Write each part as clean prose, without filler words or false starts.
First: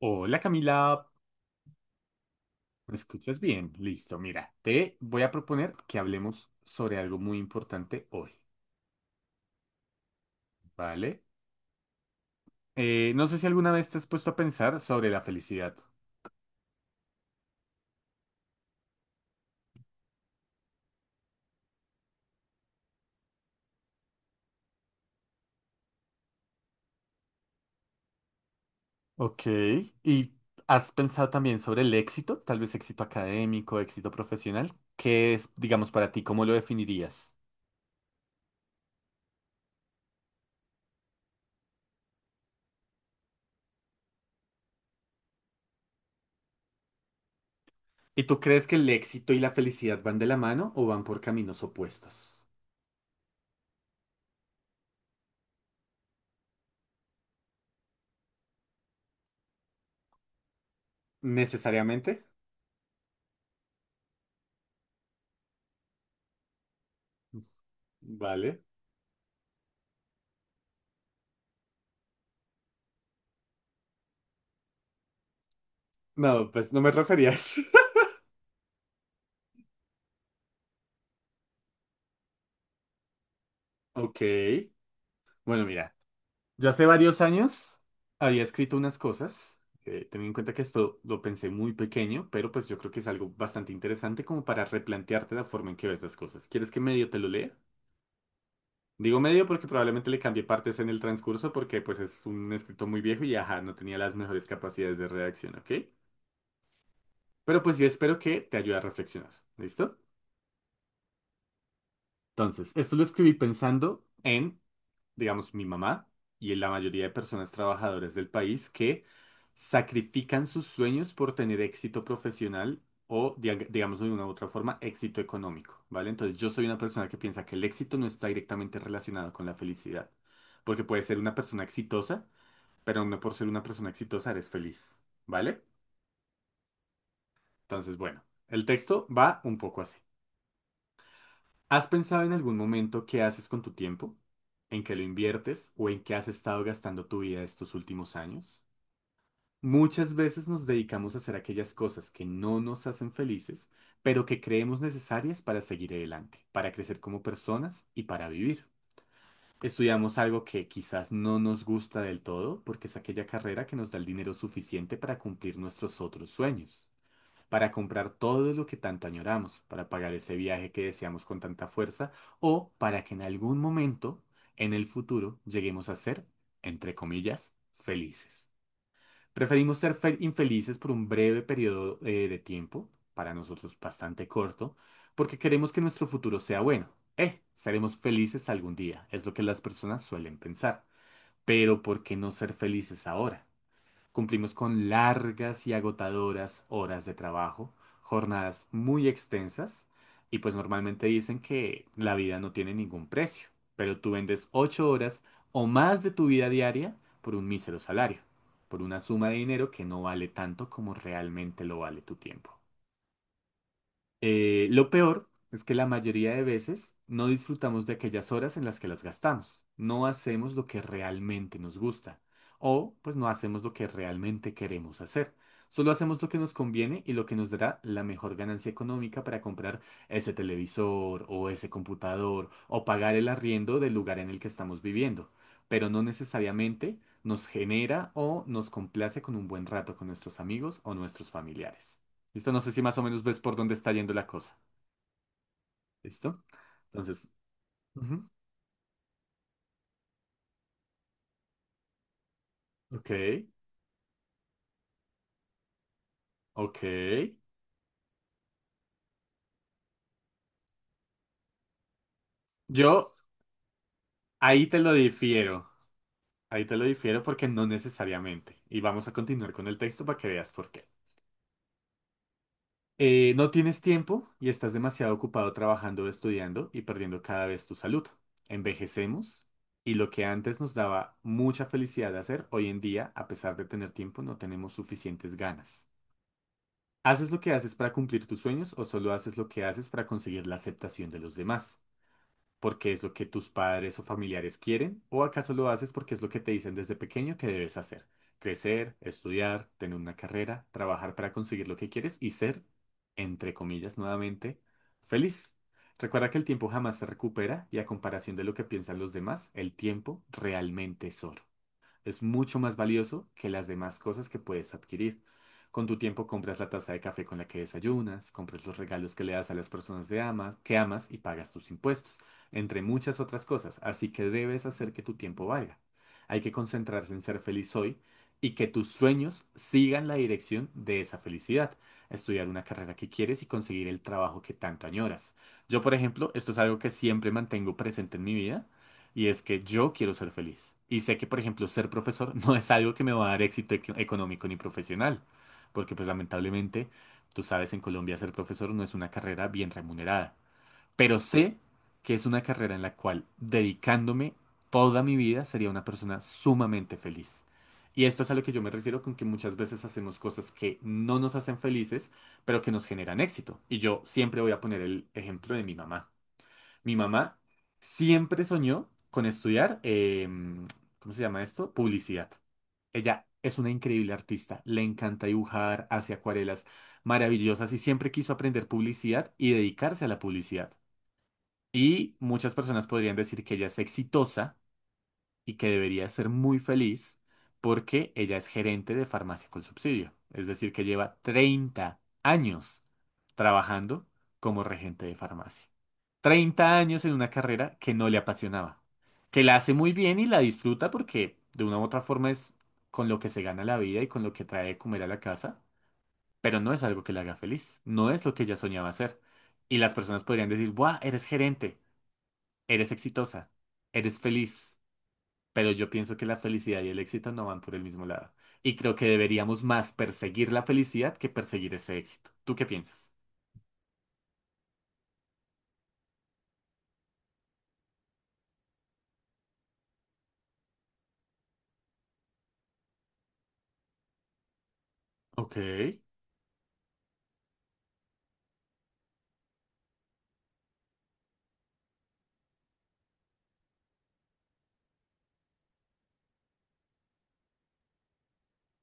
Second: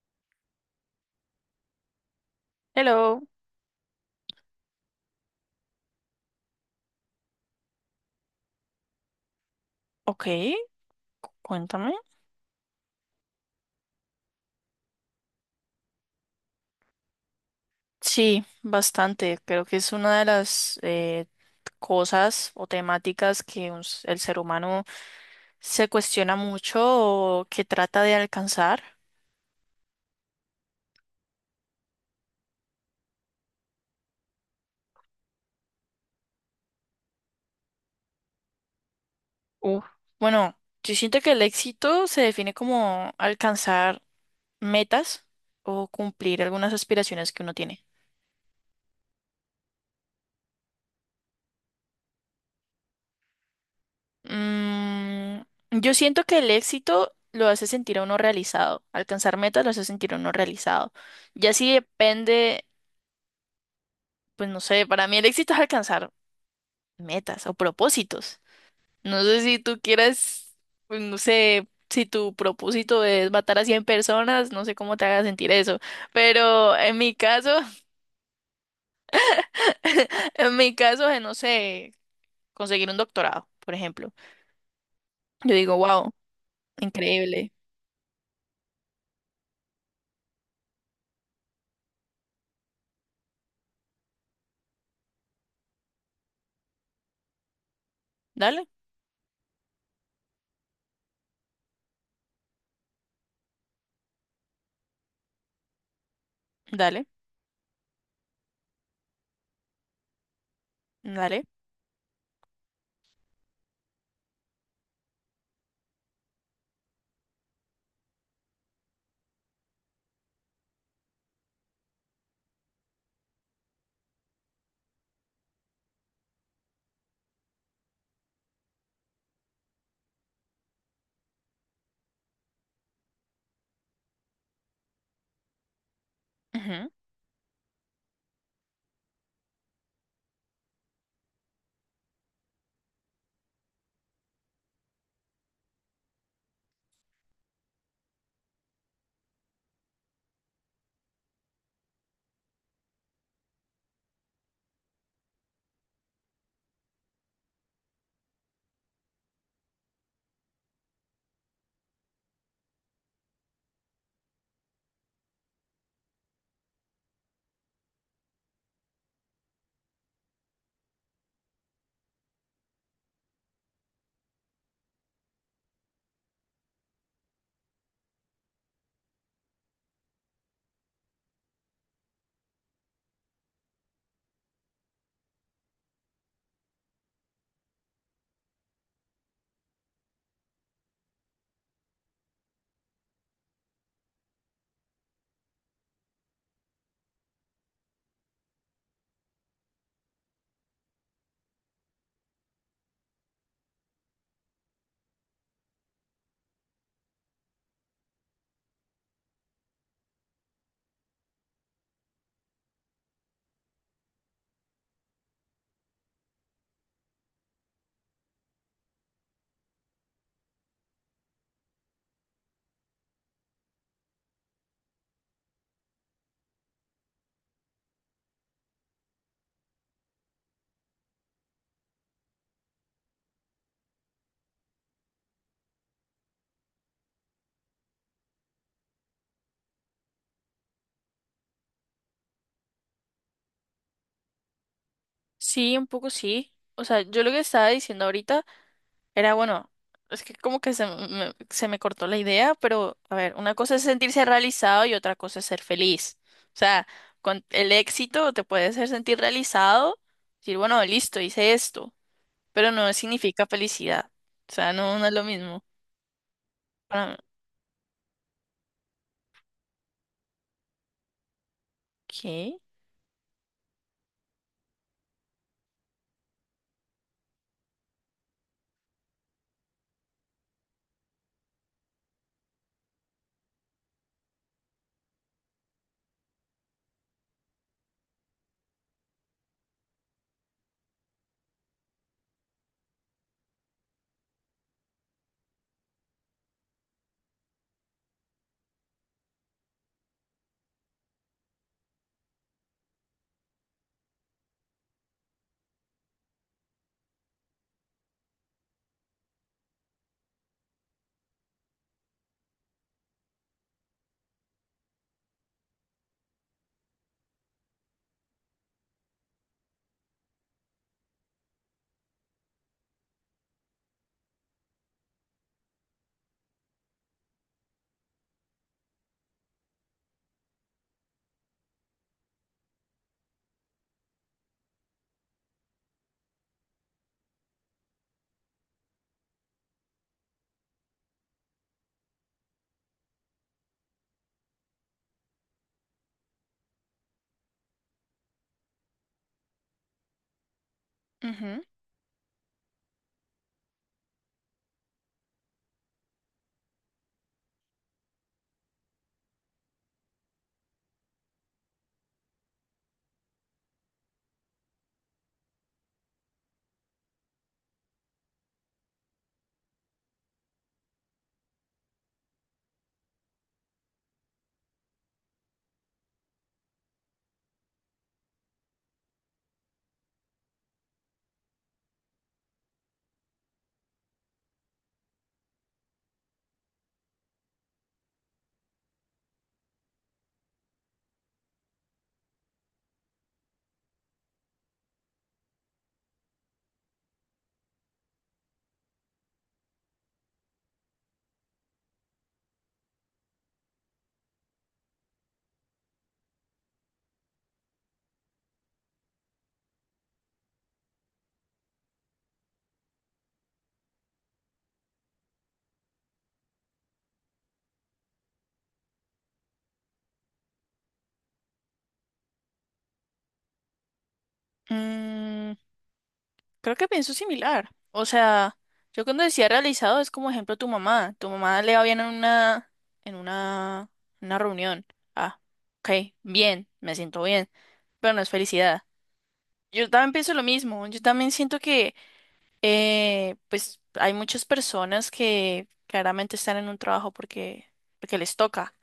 Hola Camila, ¿me Hello, escuchas bien? Listo, mira, te voy a proponer que hablemos sobre algo muy importante hoy, ok, ¿vale? cuéntame. No sé si alguna vez te has puesto a pensar sobre la felicidad. Sí, bastante. Creo que es una de las cosas o temáticas que el ser humano se cuestiona mucho o que trata de alcanzar. Ok, ¿y has pensado también sobre el éxito? Tal vez éxito académico, éxito profesional. ¿Qué es, digamos, para ti? ¿Cómo lo definirías? Uf. Bueno, yo siento que el éxito se define como alcanzar metas o cumplir algunas aspiraciones que uno tiene. ¿Y tú crees que el éxito y la felicidad van de la mano o van por caminos opuestos? Mm, yo siento que el éxito lo hace sentir a uno realizado, alcanzar metas lo hace sentir a uno realizado. Ya si ¿Necesariamente? depende, pues no sé, para mí el éxito es alcanzar metas o propósitos. Vale. No sé si tú quieras, pues no sé, si tu propósito es matar a 100 personas, no sé cómo te haga sentir eso, No, pues pero no me en mi refería a caso, eso. en mi caso, no sé, conseguir un doctorado, por ejemplo. Ok. Yo Bueno, digo, mira. wow, Yo hace varios increíble. años había escrito unas cosas, teniendo en cuenta que esto lo pensé muy pequeño, pero pues yo creo que es algo bastante interesante como para replantearte la forma en que ves las cosas. ¿Quieres que medio te lo lea? Dale, Digo medio porque probablemente le cambié partes en el transcurso porque pues es un escrito muy viejo y ajá, no tenía las mejores capacidades de redacción, ¿ok? dale, Pero pues sí espero que te ayude a reflexionar, ¿listo? dale. Entonces, esto lo escribí pensando en digamos, mi mamá y la mayoría de personas trabajadoras del país que sacrifican sus sueños por tener éxito profesional o, digamos, de una u otra forma, éxito económico, ¿vale? Entonces, yo soy una persona que piensa que el éxito no está directamente relacionado con la felicidad, porque puedes ser una persona exitosa, pero no por ser una persona exitosa eres feliz, ¿vale? Ujú. Entonces, bueno, el texto va un poco así. ¿Has pensado en algún momento qué haces con tu tiempo? ¿En qué lo inviertes o en qué has estado gastando tu vida estos últimos años? Muchas veces nos dedicamos a hacer aquellas cosas que no nos hacen felices, pero que creemos necesarias para seguir adelante, para crecer como personas y para vivir. Estudiamos algo que quizás no nos gusta del todo porque es aquella carrera que nos da el dinero suficiente para cumplir nuestros otros sueños para comprar todo lo que tanto añoramos, para pagar ese viaje que deseamos con tanta fuerza, o para que en algún momento, en el futuro, lleguemos a ser, entre comillas, felices. Preferimos ser infelices por un breve periodo de tiempo, para nosotros bastante corto, porque queremos que nuestro futuro sea bueno. Seremos felices algún día, es lo que las personas suelen pensar. Pero ¿por qué no ser felices ahora? Cumplimos con largas y agotadoras horas de trabajo, jornadas muy extensas y pues normalmente dicen que la vida no tiene ningún precio, pero tú vendes 8 horas o más de tu vida diaria por un mísero salario, por una suma de dinero que no vale tanto como realmente lo vale tu tiempo. Lo peor es que la mayoría de veces no disfrutamos de aquellas horas en las que las gastamos. No hacemos lo que realmente nos gusta. O pues no hacemos lo que realmente queremos hacer. Solo hacemos lo que nos conviene y lo que nos dará la mejor ganancia económica para comprar ese televisor o ese computador o pagar el arriendo del lugar en el que estamos viviendo. Pero no necesariamente nos genera o nos complace con un buen rato con nuestros amigos o nuestros familiares. ¿Listo? No sé si más o menos ves por dónde está yendo la cosa. Sí, un poco ¿Listo? sí. O sea, yo Entonces, lo que estaba diciendo ujú, ahorita era, bueno, es que como que se me cortó la idea, pero ok, a ver, una cosa es sentirse realizado y otra cosa es ser feliz. O sea, ok. con el éxito te puede hacer sentir realizado, decir, bueno, listo, hice esto, pero no Yo significa felicidad. O ahí sea, te lo no es lo mismo. difiero. Ahí te lo Para… difiero porque no necesariamente. Y vamos a continuar con el texto para que veas por qué. ¿Qué? No tienes tiempo y estás demasiado ocupado trabajando o estudiando y perdiendo cada vez tu salud. Envejecemos y lo que antes nos daba mucha felicidad de hacer, hoy en día, a pesar de tener tiempo, no tenemos suficientes ganas. ¿Haces lo que haces para cumplir tus sueños o solo haces lo que haces para conseguir la aceptación de los demás? ¿Porque es lo que tus padres o familiares quieren? ¿O acaso lo haces porque es lo que te dicen desde pequeño que debes hacer? Crecer, estudiar, tener una carrera, trabajar para conseguir lo que quieres y ser, entre comillas, nuevamente, feliz. Recuerda que el tiempo jamás se recupera y a comparación de lo que piensan los demás, el tiempo realmente es oro es mucho más valioso que las demás cosas que puedes adquirir. Con tu tiempo compras la taza de café con la que desayunas, compras los regalos que le das a las personas que amas y pagas tus impuestos, entre muchas otras cosas. Así que debes hacer que tu tiempo valga. Hay que concentrarse en ser feliz hoy y que tus sueños sigan la dirección de esa felicidad. Estudiar una carrera que quieres y conseguir el trabajo que tanto añoras. Yo, por ejemplo, esto es algo que siempre mantengo presente en mi vida. Y es que yo quiero ser feliz. Y sé que, por ejemplo, ser profesor no es algo que me va a dar éxito económico ni profesional. Porque, pues, lamentablemente, tú sabes, en Colombia ser profesor no es una carrera bien remunerada. Pero sé Ujú. que es una carrera en la cual, dedicándome toda mi vida, sería una persona sumamente feliz. Y esto es a lo que yo me refiero con que muchas veces hacemos cosas que no nos hacen felices, pero que nos generan éxito. Y yo siempre voy a poner el ejemplo de mi mamá. Mi mamá siempre soñó con estudiar, ¿cómo se llama esto? Publicidad. Ella es una increíble artista, le encanta dibujar, hace acuarelas maravillosas y siempre quiso aprender publicidad y dedicarse a la publicidad. Y muchas personas podrían decir que ella es exitosa y que debería ser muy feliz porque ella es gerente de farmacia con subsidio, es decir, que lleva 30 años trabajando como regente de farmacia. 30 años en una carrera que no le apasionaba, que la hace muy bien y la disfruta porque de una u otra forma es con lo que se gana la vida y con lo que trae de comer a la casa, pero no es algo que la haga feliz, no es lo que ella soñaba hacer. Y las personas podrían decir, ¡buah, eres gerente, eres exitosa, eres feliz! Pero yo pienso que la felicidad y el éxito no van por el mismo lado. Y creo que deberíamos más perseguir la felicidad que perseguir ese éxito. ¿Tú qué piensas? Mm. Creo que pienso similar. O sea, yo cuando decía realizado es como ejemplo tu mamá. Tu mamá le va bien en una, una reunión. Ah, Ok, ok, bien, me siento bien, pero no es felicidad. Yo también pienso lo mismo. Yo también siento que, pues, hay muchas personas que claramente están en un trabajo porque les toca,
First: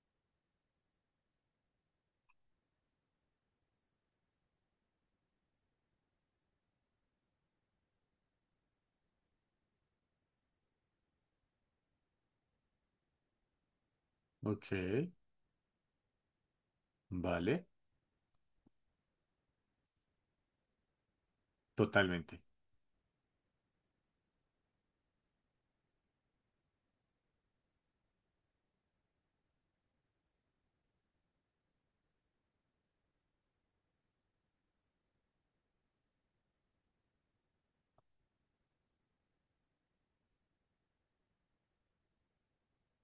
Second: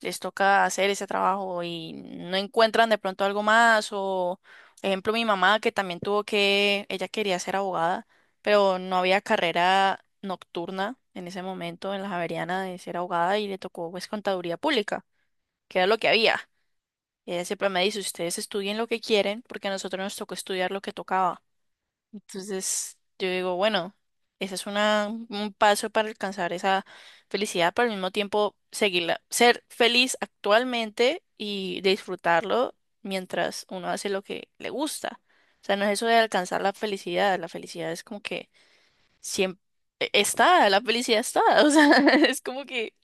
les toca hacer ese trabajo y no encuentran de pronto algo más o, ejemplo, mi mamá que también tuvo que, ella quería ser abogada, pero no había carrera nocturna en ese momento en la Javeriana de ser abogada y le tocó pues contaduría ok, pública, que era lo que había. Y ella vale, siempre me dice, ustedes estudien lo que quieren porque a nosotros nos tocó estudiar lo que tocaba. totalmente. Entonces, yo digo, bueno, ese un paso para alcanzar esa felicidad, pero al mismo tiempo seguirla, ser feliz actualmente y disfrutarlo mientras uno hace lo que le gusta. O sea, no es eso de alcanzar la felicidad es como que siempre está, la felicidad está, o sea, es como que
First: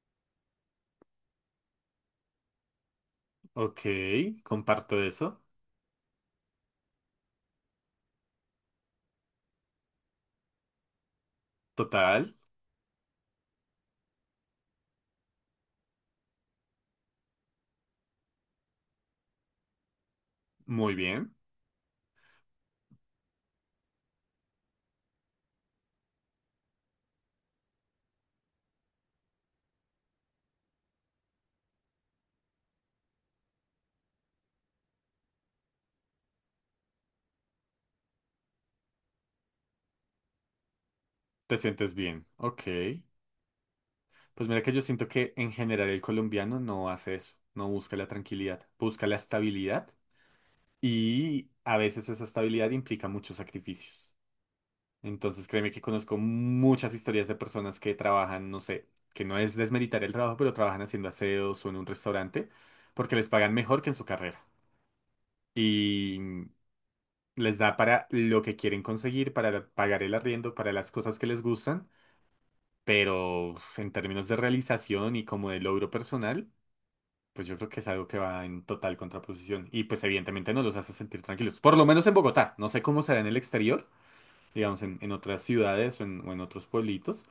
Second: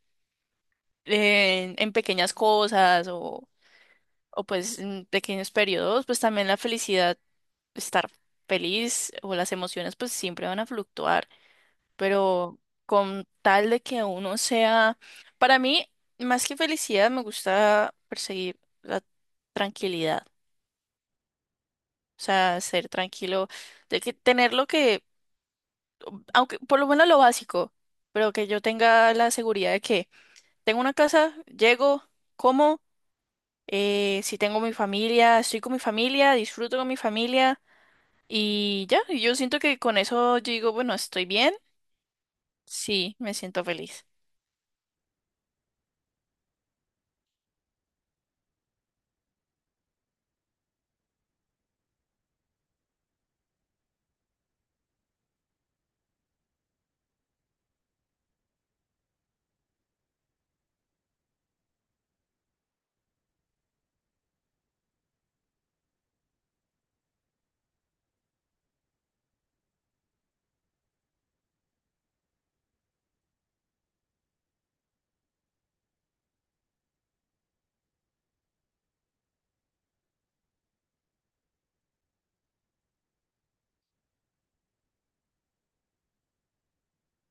en pequeñas cosas Ok, o pues comparto en eso. pequeños periodos, pues también la felicidad estar feliz o las emociones pues siempre van a fluctuar, Total, pero con tal de que uno sea, para mí, más que felicidad, me gusta perseguir la tranquilidad, muy bien. o sea, ser tranquilo, de que tener lo que, aunque por lo menos lo básico, pero que yo tenga la seguridad de que tengo una casa, llego, como, si tengo mi familia, estoy con mi familia, disfruto con mi familia. Y ya, y yo siento que con eso yo digo, bueno, estoy bien. Te sientes bien. Ok. Sí, me siento feliz. Pues mira que yo siento que en general el colombiano no hace eso, no busca la tranquilidad, busca la estabilidad y a veces esa estabilidad implica muchos sacrificios. Entonces créeme que conozco muchas historias de personas que trabajan, no sé, que no es desmeritar el trabajo, pero trabajan haciendo aseos o en un restaurante porque les pagan mejor que en su carrera. Y les da para lo que quieren conseguir, para pagar el arriendo, para las cosas que les gustan, pero uf, en términos de realización y como de logro personal, pues yo creo que es algo que va en total contraposición y pues evidentemente no los hace sentir tranquilos, por lo menos en Bogotá, no sé cómo será en el exterior, digamos, en otras ciudades o en otros pueblitos,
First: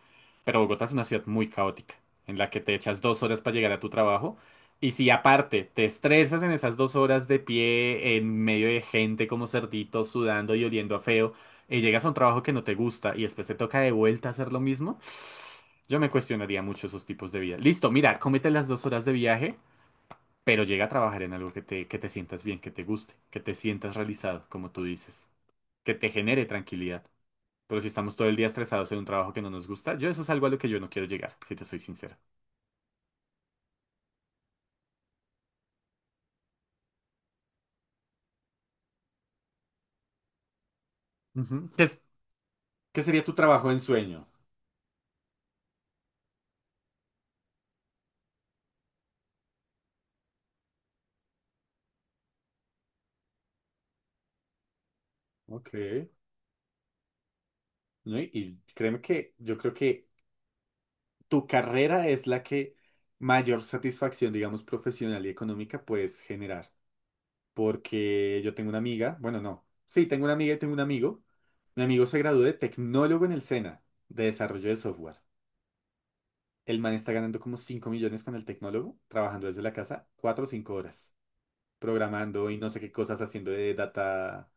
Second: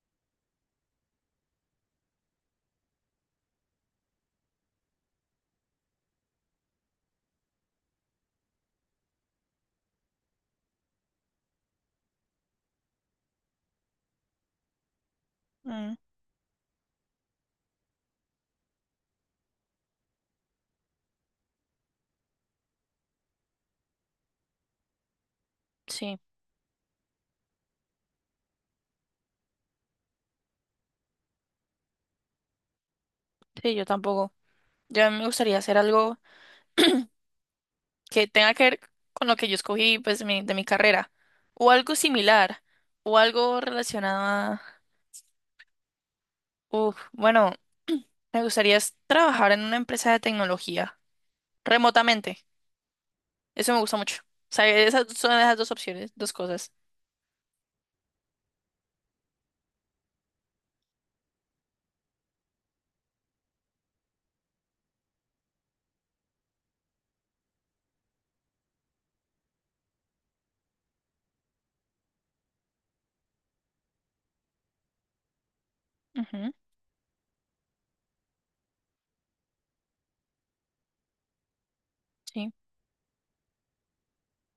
pero Bogotá es una ciudad muy caótica, en la que te echas 2 horas para llegar a tu trabajo, y si aparte te estresas en esas 2 horas de pie, en medio de gente como cerdito, sudando y oliendo a feo, y llegas a un trabajo que no te gusta y después te toca de vuelta hacer lo mismo, Mm, yo me cuestionaría mucho esos tipos de vida. Listo, mira, cómete las 2 horas de viaje. Pero llega a trabajar en algo que te sientas bien, que te guste, que te sientas realizado, como tú dices, que te sí, genere tranquilidad. Pero si estamos todo el día estresados en un trabajo que no nos gusta, yo eso es algo a lo que yo no quiero llegar, si te soy sincero. sí, yo tampoco. Yo me gustaría hacer algo que tenga que ver con lo que yo escogí, pues, mi- de mi carrera. Ujú. O ¿Qué, algo similar. qué O sería tu algo trabajo en relacionado sueño? a… Uf, bueno, me gustaría es trabajar en una empresa de tecnología. Remotamente. Eso me gusta mucho. O sea, esas son esas dos Ok. opciones, dos cosas. ¿No? Y créeme que yo creo que tu carrera es la que mayor satisfacción, digamos, profesional y económica puedes generar. Porque yo tengo una amiga, bueno, no. Sí, tengo una amiga y tengo un amigo. Mi amigo se graduó de tecnólogo en el SENA, de desarrollo de software. Ujú, El man está ganando como 5 millones con el tecnólogo, trabajando desde la casa 4 o 5 horas, programando sí. y no sé qué cosas haciendo de data,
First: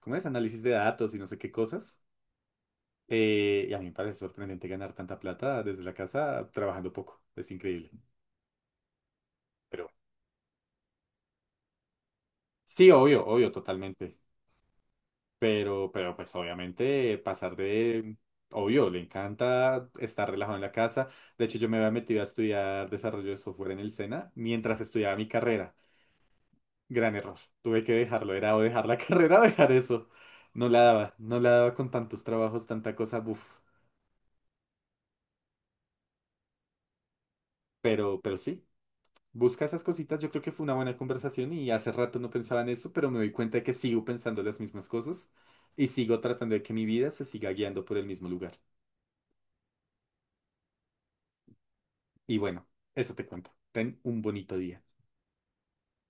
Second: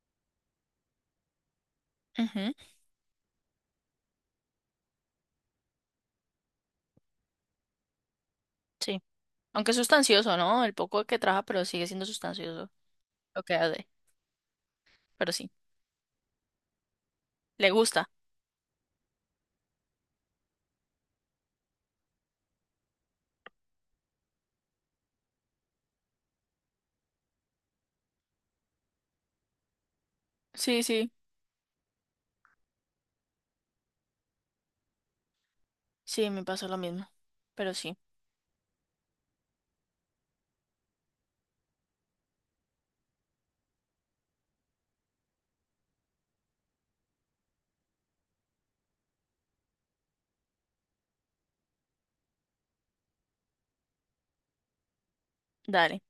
¿cómo es? Análisis de datos y no sé qué cosas. Ujú, Y a mí me parece sorprendente ganar tanta plata desde la casa trabajando poco. Es increíble. sí. Aunque es Pero sustancioso, ¿no? El poco que trabaja, pero sigue siendo sustancioso sí, obvio, lo obvio, que hace. totalmente. Pero sí. Pero pues obviamente pasar Le gusta. de, obvio, le encanta estar relajado en la casa. De hecho, yo me había metido a estudiar desarrollo de software en el SENA mientras estudiaba mi carrera. Gran error. Tuve que dejarlo. Era o dejar la carrera o dejar eso. No la Sí, sí. daba. No la daba con tantos trabajos, tanta cosa. Buf. Sí, me pasó lo mismo. Pero sí, Pero sí. Busca esas cositas. Yo creo que fue una buena conversación y hace rato no pensaba en eso, pero me doy cuenta de que sigo pensando las mismas cosas y sigo tratando de que mi vida se siga guiando por el mismo lugar. Y bueno, eso te cuento. Ten un bonito día. dale.